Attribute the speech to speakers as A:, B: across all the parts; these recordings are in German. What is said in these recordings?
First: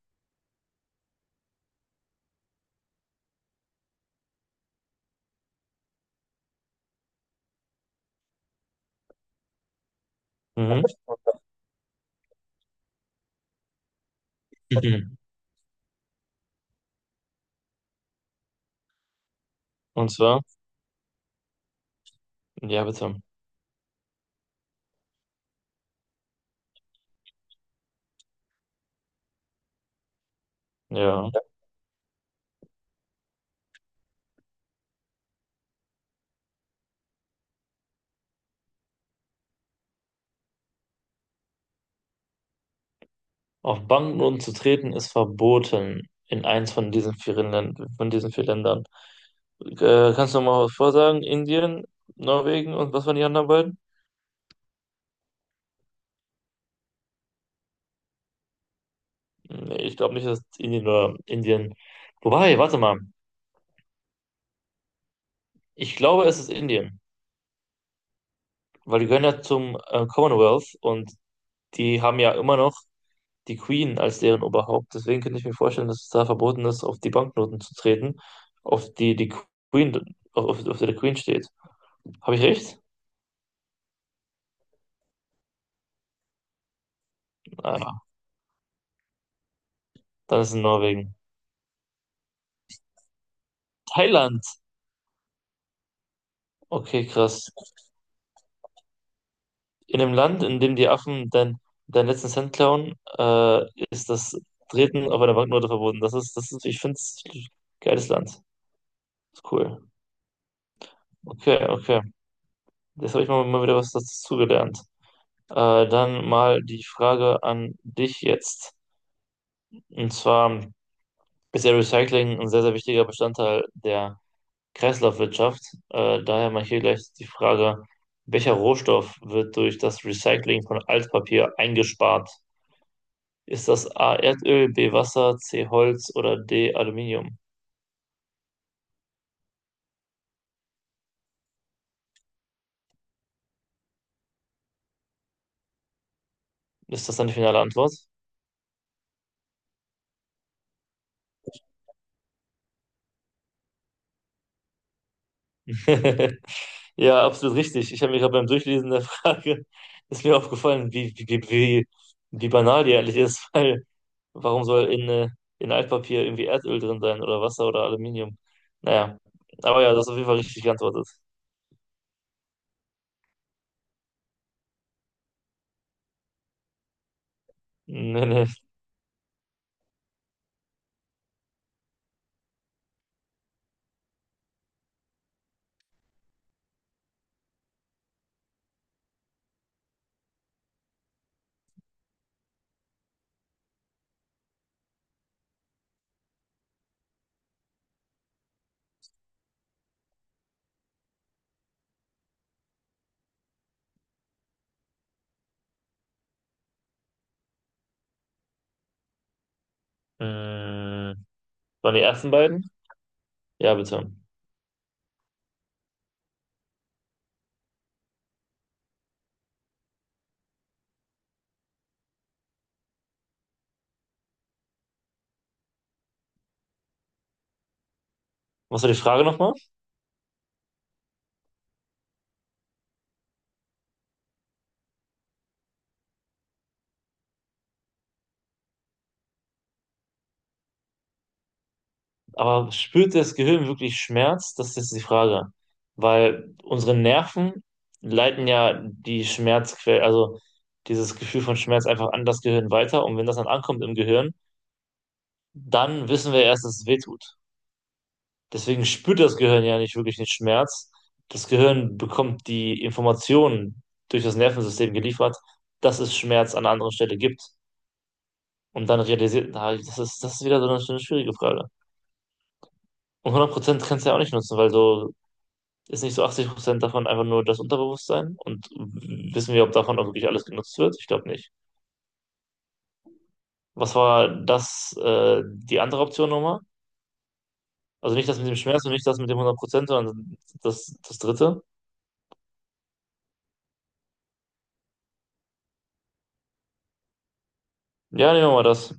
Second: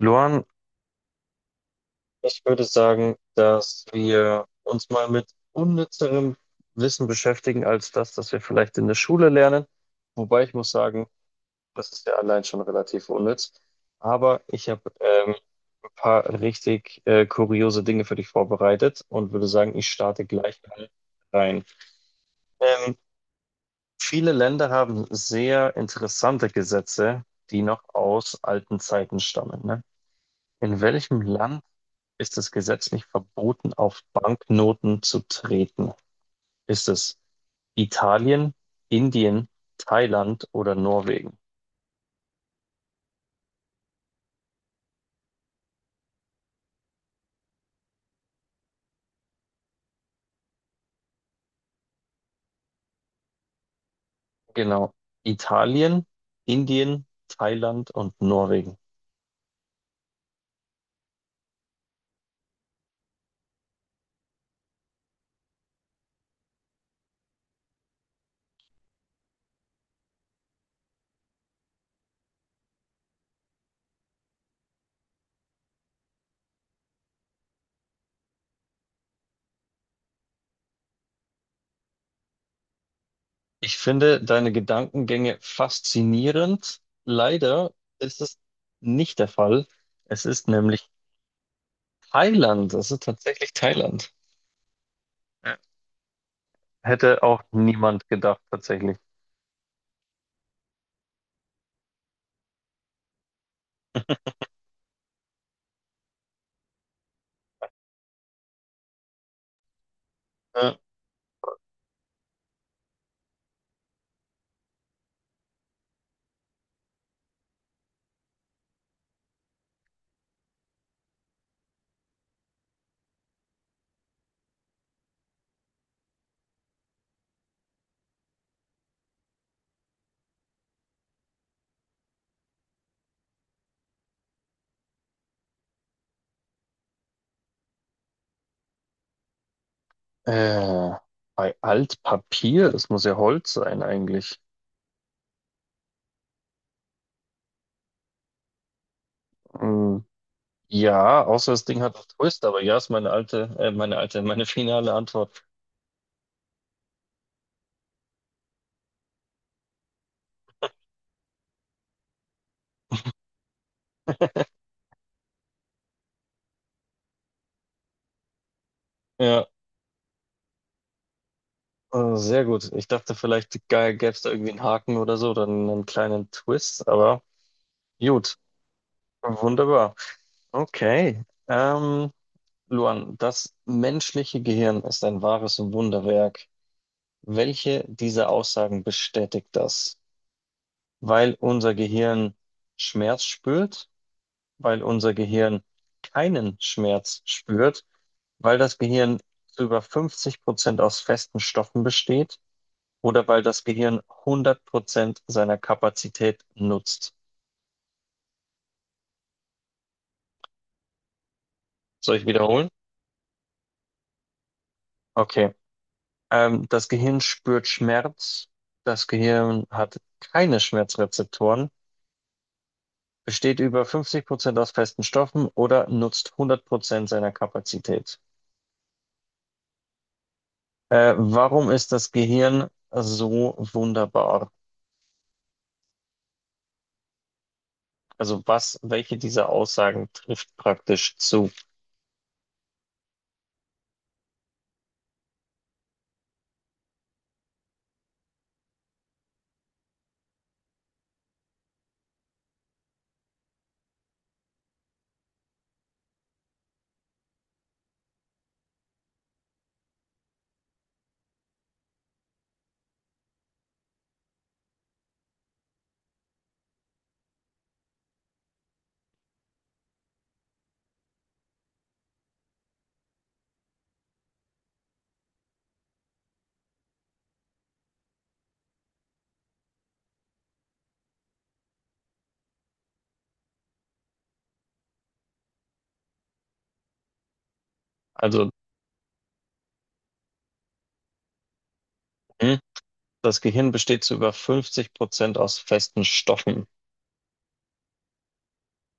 A: Luan, ich würde sagen, dass wir uns mal mit unnützerem Wissen beschäftigen als das, das wir vielleicht in der Schule lernen. Wobei ich muss
B: Mhm.
A: sagen, das ist ja allein schon relativ unnütz. Aber ich habe
B: Mhm.
A: ein paar richtig kuriose Dinge für dich vorbereitet und würde sagen, ich
B: Und
A: starte
B: zwar,
A: gleich mal rein.
B: ja,
A: Ähm,
B: bitte.
A: Viele Länder haben sehr interessante Gesetze, die noch aus alten Zeiten stammen, ne? In welchem
B: Ja.
A: Land ist es gesetzlich verboten, auf Banknoten zu treten? Ist es Italien, Indien, Thailand oder Norwegen?
B: Auf Banken zu treten ist verboten in eins von diesen vier Ländern, von diesen vier Ländern. Kannst du mal was vorsagen? Indien, Norwegen und was waren die anderen beiden?
A: Genau. Italien, Indien, Thailand und Norwegen.
B: Nee, ich glaube nicht, dass es Indien oder Indien. Wobei, warte mal. Ich glaube, es ist Indien, weil die gehören ja zum Commonwealth und die haben ja immer noch die Queen als deren Oberhaupt. Deswegen könnte ich mir vorstellen, dass es da verboten ist, auf die Banknoten zu treten, auf die Queen, auf, auf der die Queen steht. Habe ich recht?
A: Ich finde deine Gedankengänge faszinierend. Leider
B: Ah,
A: ist es nicht der Fall. Es
B: dann
A: ist
B: ist es in
A: nämlich
B: Norwegen.
A: Thailand. Es ist tatsächlich Thailand.
B: Thailand.
A: Ja.
B: Okay,
A: Hätte auch
B: krass.
A: niemand gedacht, tatsächlich.
B: In einem Land, in dem die Affen dein, deinen letzten Cent klauen, ist das Treten auf einer Banknote verboten. Das ist, ich finde es ein geiles Land. Ist cool.
A: Äh,
B: Okay, okay. Jetzt habe ich mal, mal wieder was dazu gelernt. Äh, Dann mal die Frage an dich jetzt. Und zwar, ist ja Recycling ein sehr, sehr wichtiger Bestandteil der Kreislaufwirtschaft. Daher mal hier gleich die Frage, welcher Rohstoff wird durch das Recycling von Altpapier eingespart? Ist das A Erdöl, B Wasser, C Holz oder D Aluminium?
A: Äh, bei Altpapier, das muss ja Holz sein eigentlich.
B: Ist das deine finale Antwort?
A: Hm, ja, außer das Ding hat einen Twist, aber ja, ist meine meine finale Antwort.
B: Ja, absolut richtig. Ich habe mir gerade beim Durchlesen der Frage ist mir aufgefallen, wie, wie banal die eigentlich ist, weil warum soll in Altpapier irgendwie Erdöl drin sein oder Wasser oder Aluminium? Naja,
A: Ja,
B: aber ja, das ist auf jeden Fall richtig geantwortet.
A: sehr gut. Ich dachte vielleicht gäbe es da irgendwie einen Haken oder so oder einen kleinen Twist, aber
B: Nee,
A: gut,
B: nee.
A: wunderbar. Okay. Luan, das menschliche Gehirn ist ein wahres Wunderwerk. Welche dieser Aussagen bestätigt das? Weil unser Gehirn Schmerz spürt, weil unser Gehirn keinen Schmerz spürt, weil das Gehirn zu über 50% aus festen Stoffen besteht oder weil das Gehirn 100% seiner Kapazität nutzt.
B: Hm, waren die
A: Soll ich
B: ersten
A: wiederholen?
B: beiden? Ja, bitte.
A: Okay. Das Gehirn spürt Schmerz. Das Gehirn hat keine Schmerzrezeptoren, besteht über 50% aus festen Stoffen oder nutzt 100% seiner Kapazität.
B: Was war die Frage nochmal?
A: Warum ist das Gehirn so wunderbar? Also was, welche dieser Aussagen trifft praktisch zu?
B: Aber spürt das Gehirn wirklich Schmerz? Das ist jetzt die Frage. Weil unsere Nerven leiten ja die Schmerzquelle, also dieses Gefühl von Schmerz einfach an das Gehirn weiter. Und wenn das dann ankommt im Gehirn, dann wissen wir erst, dass es weh tut. Deswegen spürt das Gehirn ja nicht wirklich den Schmerz. Das Gehirn bekommt die Informationen durch das Nervensystem geliefert, dass es Schmerz an einer anderen Stelle gibt. Und dann realisiert, na, das ist wieder so eine schwierige Frage. Und 100% kannst du ja auch nicht nutzen, weil so ist nicht so 80% davon einfach nur das Unterbewusstsein. Und wissen wir, ob davon auch wirklich alles genutzt wird? Ich glaube nicht. Was war das, die andere Option nochmal? Also nicht das mit
A: Also,
B: dem Schmerz und nicht das mit dem 100%, sondern das, das dritte.
A: hm, das Gehirn besteht zu über 50% aus festen Stoffen.
B: Ja, nehmen wir mal das.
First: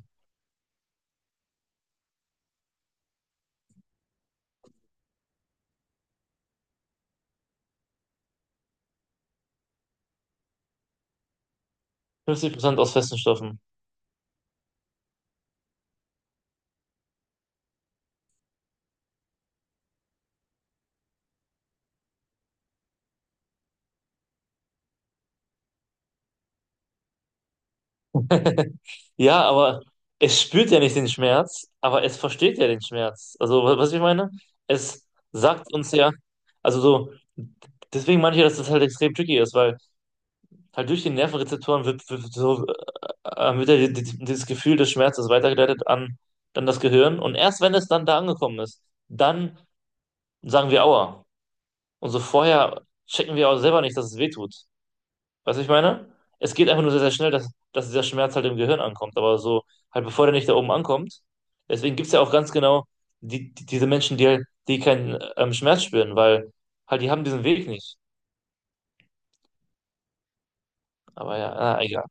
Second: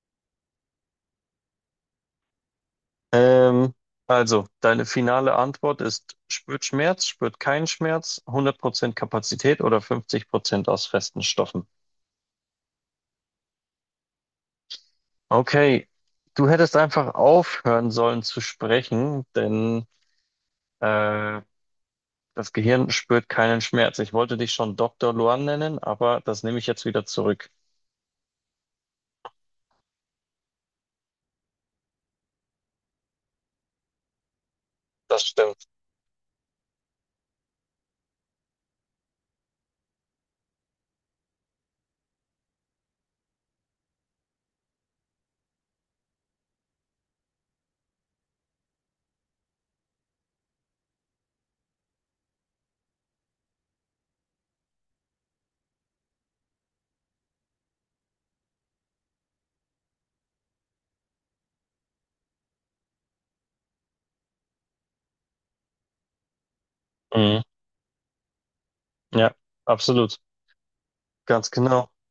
A: Ähm, also, deine finale Antwort ist, spürt Schmerz, spürt keinen Schmerz, 100% Kapazität oder 50% aus festen Stoffen.
B: 50% aus festen Stoffen.
A: Okay, du hättest einfach aufhören sollen zu sprechen, denn äh, das Gehirn spürt keinen Schmerz. Ich wollte dich schon Dr. Luan nennen, aber das nehme ich jetzt wieder zurück.
B: Ja, aber es spürt ja nicht den Schmerz, aber es versteht ja den Schmerz. Also, was ich meine, es
A: Das stimmt.
B: sagt uns ja, also so, deswegen meine ich ja, dass das halt extrem tricky ist, weil halt durch die Nervenrezeptoren so, wird ja dieses Gefühl des Schmerzes weitergeleitet an, an das Gehirn und erst wenn es dann da angekommen ist, dann sagen wir Aua. Und so vorher checken wir auch selber nicht, dass es weh tut. Weißt du, was ich meine? Es geht einfach nur sehr, sehr schnell, dass, dass dieser Schmerz halt im Gehirn ankommt. Aber so, halt bevor der nicht da oben ankommt. Deswegen gibt es ja auch ganz genau diese Menschen, die, die keinen Schmerz spüren, weil halt die haben
A: Mhm.
B: diesen Weg nicht.
A: Ja, absolut.
B: Aber
A: Ganz
B: ja, na,
A: genau.
B: egal.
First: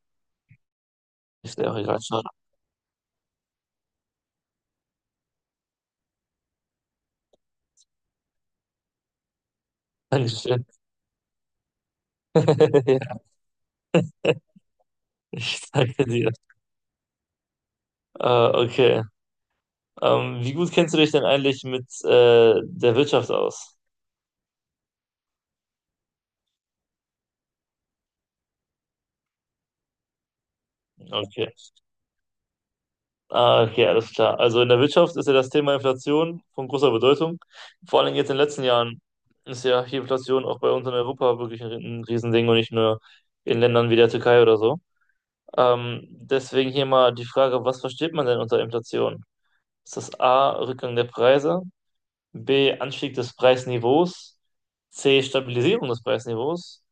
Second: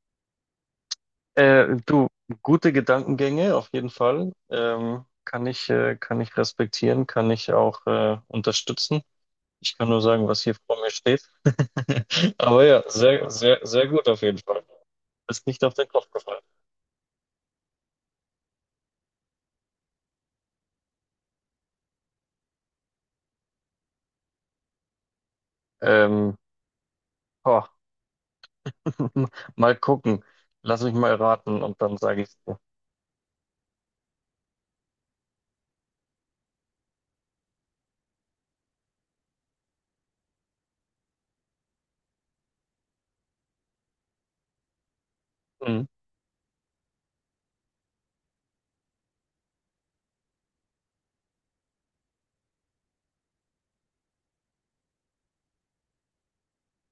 B: Ist ja auch egal.
A: Du,
B: Schade.
A: gute Gedankengänge auf jeden Fall. Kann ich, kann ich respektieren, kann ich auch unterstützen. Ich kann nur sagen, was hier
B: Dankeschön.
A: vor mir steht. Aber ja, sehr, sehr, sehr gut auf jeden Fall.
B: Ja,
A: Ist
B: ich
A: nicht auf den
B: danke
A: Kopf
B: dir.
A: gefallen.
B: Okay. Wie gut kennst du dich denn eigentlich mit der Wirtschaft aus?
A: Ähm, boah, mal gucken. Lass mich mal
B: Okay.
A: raten und dann sage ich dir.
B: Ah, okay, alles klar. Also in der Wirtschaft ist ja das Thema Inflation von großer Bedeutung. Vor allem jetzt in den letzten Jahren ist ja hier Inflation auch bei uns in Europa wirklich ein Riesending und nicht nur in Ländern wie der Türkei oder so.
A: Mhm.
B: Deswegen hier mal die Frage, was versteht man denn unter Inflation? Ist das A, Rückgang der Preise, B, Anstieg des Preisniveaus, C, Stabilisierung des Preisniveaus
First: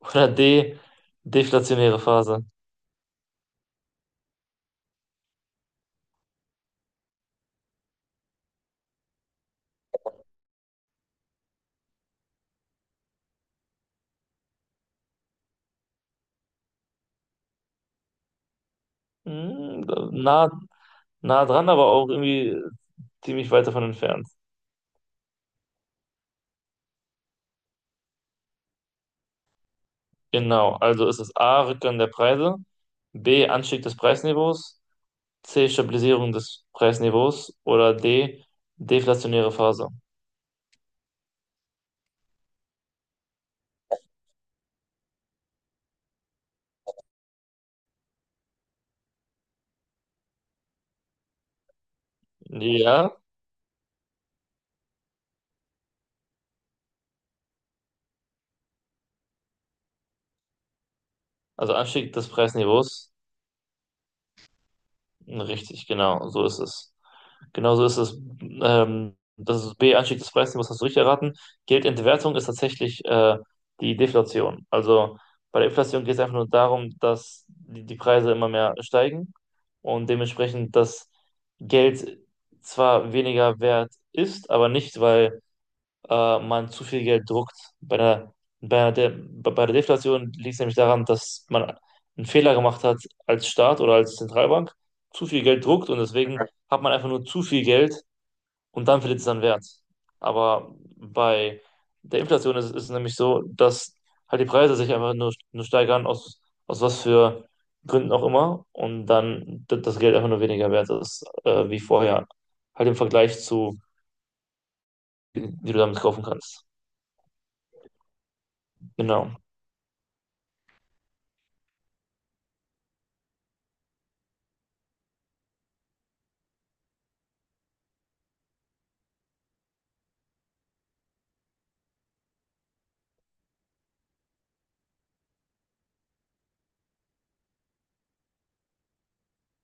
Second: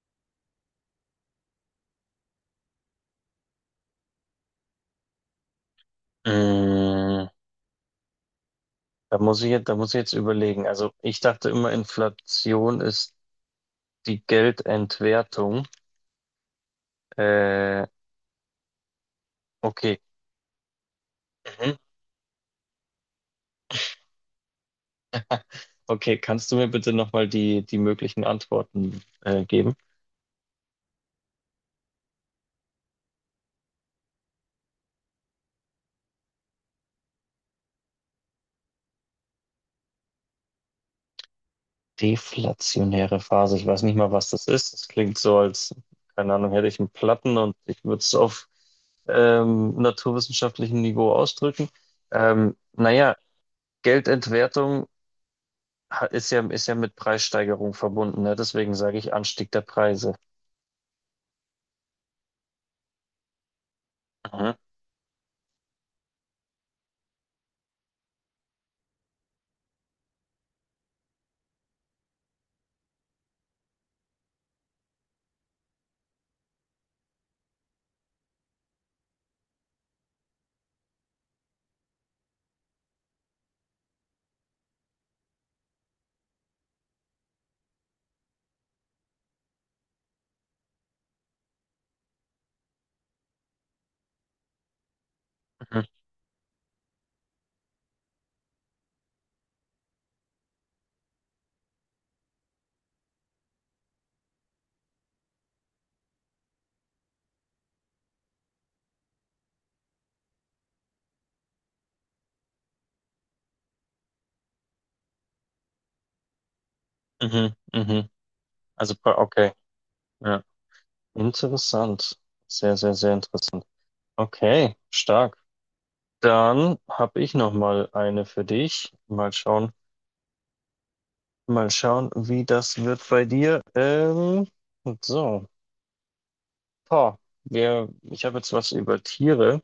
B: oder D, deflationäre Phase?
A: Mm, Da muss ich jetzt überlegen. Also ich dachte immer, Inflation ist die Geldentwertung. Äh,
B: Hm,
A: okay.
B: na, nah dran,
A: Mhm.
B: aber auch irgendwie ziemlich weit davon entfernt.
A: Okay, kannst du mir bitte nochmal die möglichen Antworten geben?
B: Genau, also ist es A, Rückgang der Preise, B, Anstieg des Preisniveaus, C, Stabilisierung des Preisniveaus oder D, deflationäre Phase.
A: Deflationäre Phase. Ich weiß nicht mal, was das ist. Das klingt so, als, keine Ahnung, hätte ich einen Platten und ich würde es auf naturwissenschaftlichem Niveau ausdrücken.
B: Ja,
A: Naja, Geldentwertung ist ja mit Preissteigerung verbunden, ne? Deswegen sage ich Anstieg der Preise.
B: also Anstieg des Preisniveaus.
A: Mhm,
B: Richtig, genau, so ist es. Genau so ist es. Das ist B, Anstieg des Preisniveaus, hast du richtig erraten. Geldentwertung ist tatsächlich die Deflation. Also bei der Inflation geht es einfach nur darum, dass die Preise immer mehr steigen und dementsprechend das Geld zwar weniger wert ist, aber nicht, weil man zu viel Geld druckt. Bei der, bei der De bei der Deflation liegt es nämlich daran, dass man einen Fehler gemacht hat als Staat oder als Zentralbank, zu viel Geld
A: mhm,
B: druckt und deswegen hat man einfach nur zu viel Geld und dann verliert es seinen Wert. Aber bei der Inflation ist, ist es nämlich so, dass halt die Preise sich einfach nur steigern, aus, aus was für Gründen auch immer, und dann das Geld einfach nur weniger wert ist, wie vorher, halt im Vergleich zu, wie du damit kaufen kannst.
A: mhm, mhm.
B: Genau.
A: Okay. Interessant. Sehr, sehr, sehr interessant. Okay, stark. Dann habe ich noch mal eine für dich. Mal schauen, wie das wird bei dir. So, boah, Ich habe jetzt was über Tiere.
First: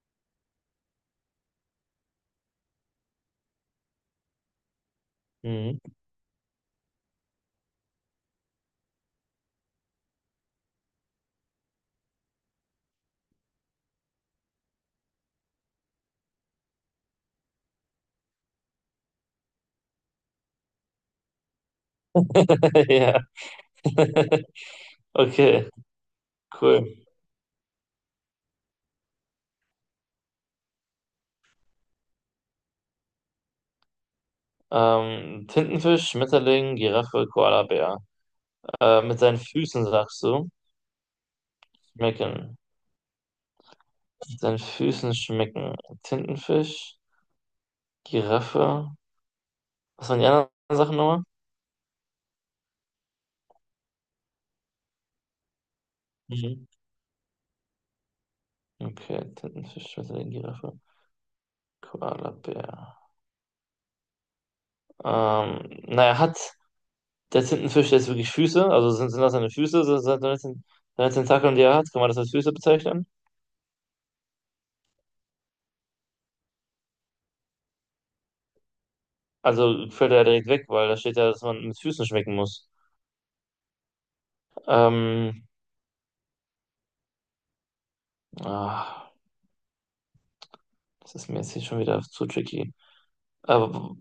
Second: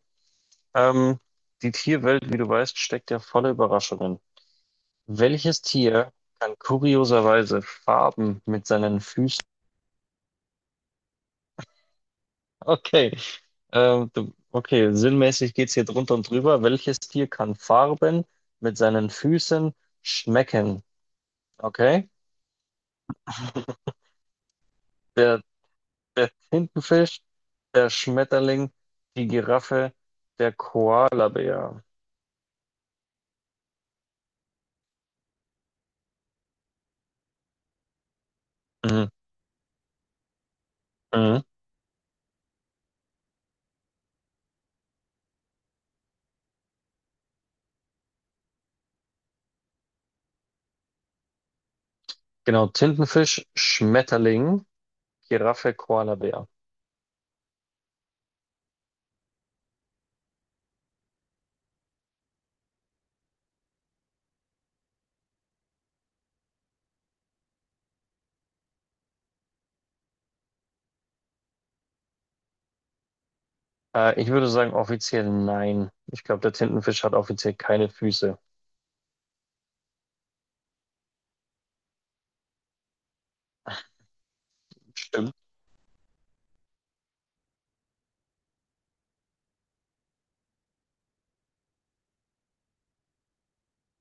A: Ähm, Die Tierwelt, wie du weißt, steckt ja voller Überraschungen. Welches
B: Mhm.
A: Tier kann kurioserweise Farben mit seinen Füßen. Okay. Du, okay, sinnmäßig geht's hier drunter und drüber. Welches Tier kann Farben mit seinen Füßen schmecken? Okay.
B: Ja,
A: Der,
B: okay,
A: der
B: cool.
A: Tintenfisch, der Schmetterling, die Giraffe, der Koalabär.
B: Tintenfisch, Schmetterling, Giraffe, Koalabär.
A: Mhm.
B: Mit seinen Füßen sagst du,
A: Mhm.
B: schmecken. Mit seinen Füßen schmecken. Tintenfisch, Giraffe. Was waren die anderen Sachen nochmal?
A: Genau, Tintenfisch, Schmetterling, Giraffe, Koalabär.
B: Mhm. Okay, Tintenfisch, Schmetterling, Giraffe, Koalabär. Naja, hat der Tintenfisch jetzt wirklich Füße? Also sind das seine Füße? Sind das seine seine Tentakeln, die er hat? Kann man das als Füße bezeichnen?
A: Ich würde sagen offiziell nein. Ich glaube, der Tintenfisch hat offiziell keine Füße.
B: Also fällt er ja direkt weg, weil da steht ja, dass man mit Füßen schmecken muss.
A: Stimmt.
B: Ähm, ah, das ist mir jetzt hier schon wieder zu tricky. Aber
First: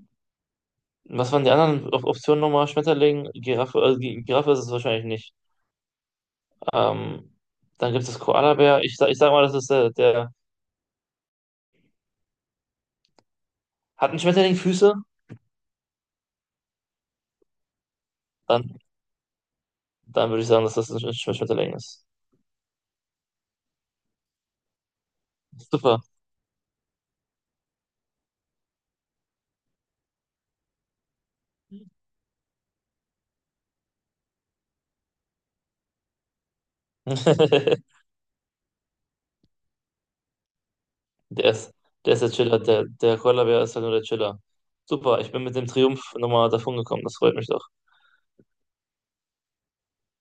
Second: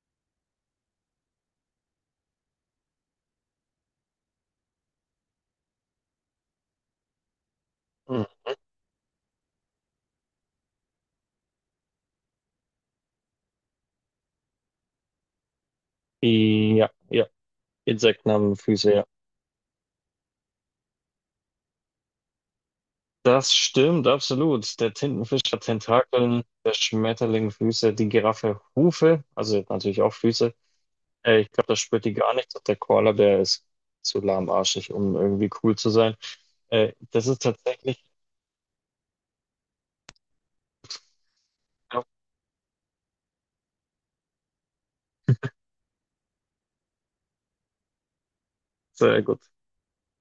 B: was waren die anderen Op Optionen nochmal? Schmetterling, Giraffe, also Giraffe ist es wahrscheinlich nicht. Ähm, Dann gibt es das
A: Mhm.
B: Koalabär. Ich, ich sag mal, das ist der. Hat ein Schmetterling Füße?
A: Ja, ja. Insekten haben
B: Dann,
A: Füße, ja.
B: dann würde ich sagen, dass das ein Schmetterling ist.
A: Das stimmt, absolut. Der Tintenfisch hat
B: Super.
A: Tentakeln, der Schmetterling Füße, die Giraffe Hufe, also natürlich auch Füße. Ich glaube, das spürt die gar nicht. Der Koalabär ist zu lahmarschig, um irgendwie cool zu sein. Das ist tatsächlich,
B: Der ist,
A: ich glaub,
B: der ist der Chiller. Der, der Koalabär ist halt nur der Chiller. Super, ich bin mit dem Triumph nochmal davon gekommen. Das freut mich doch.
A: sehr gut.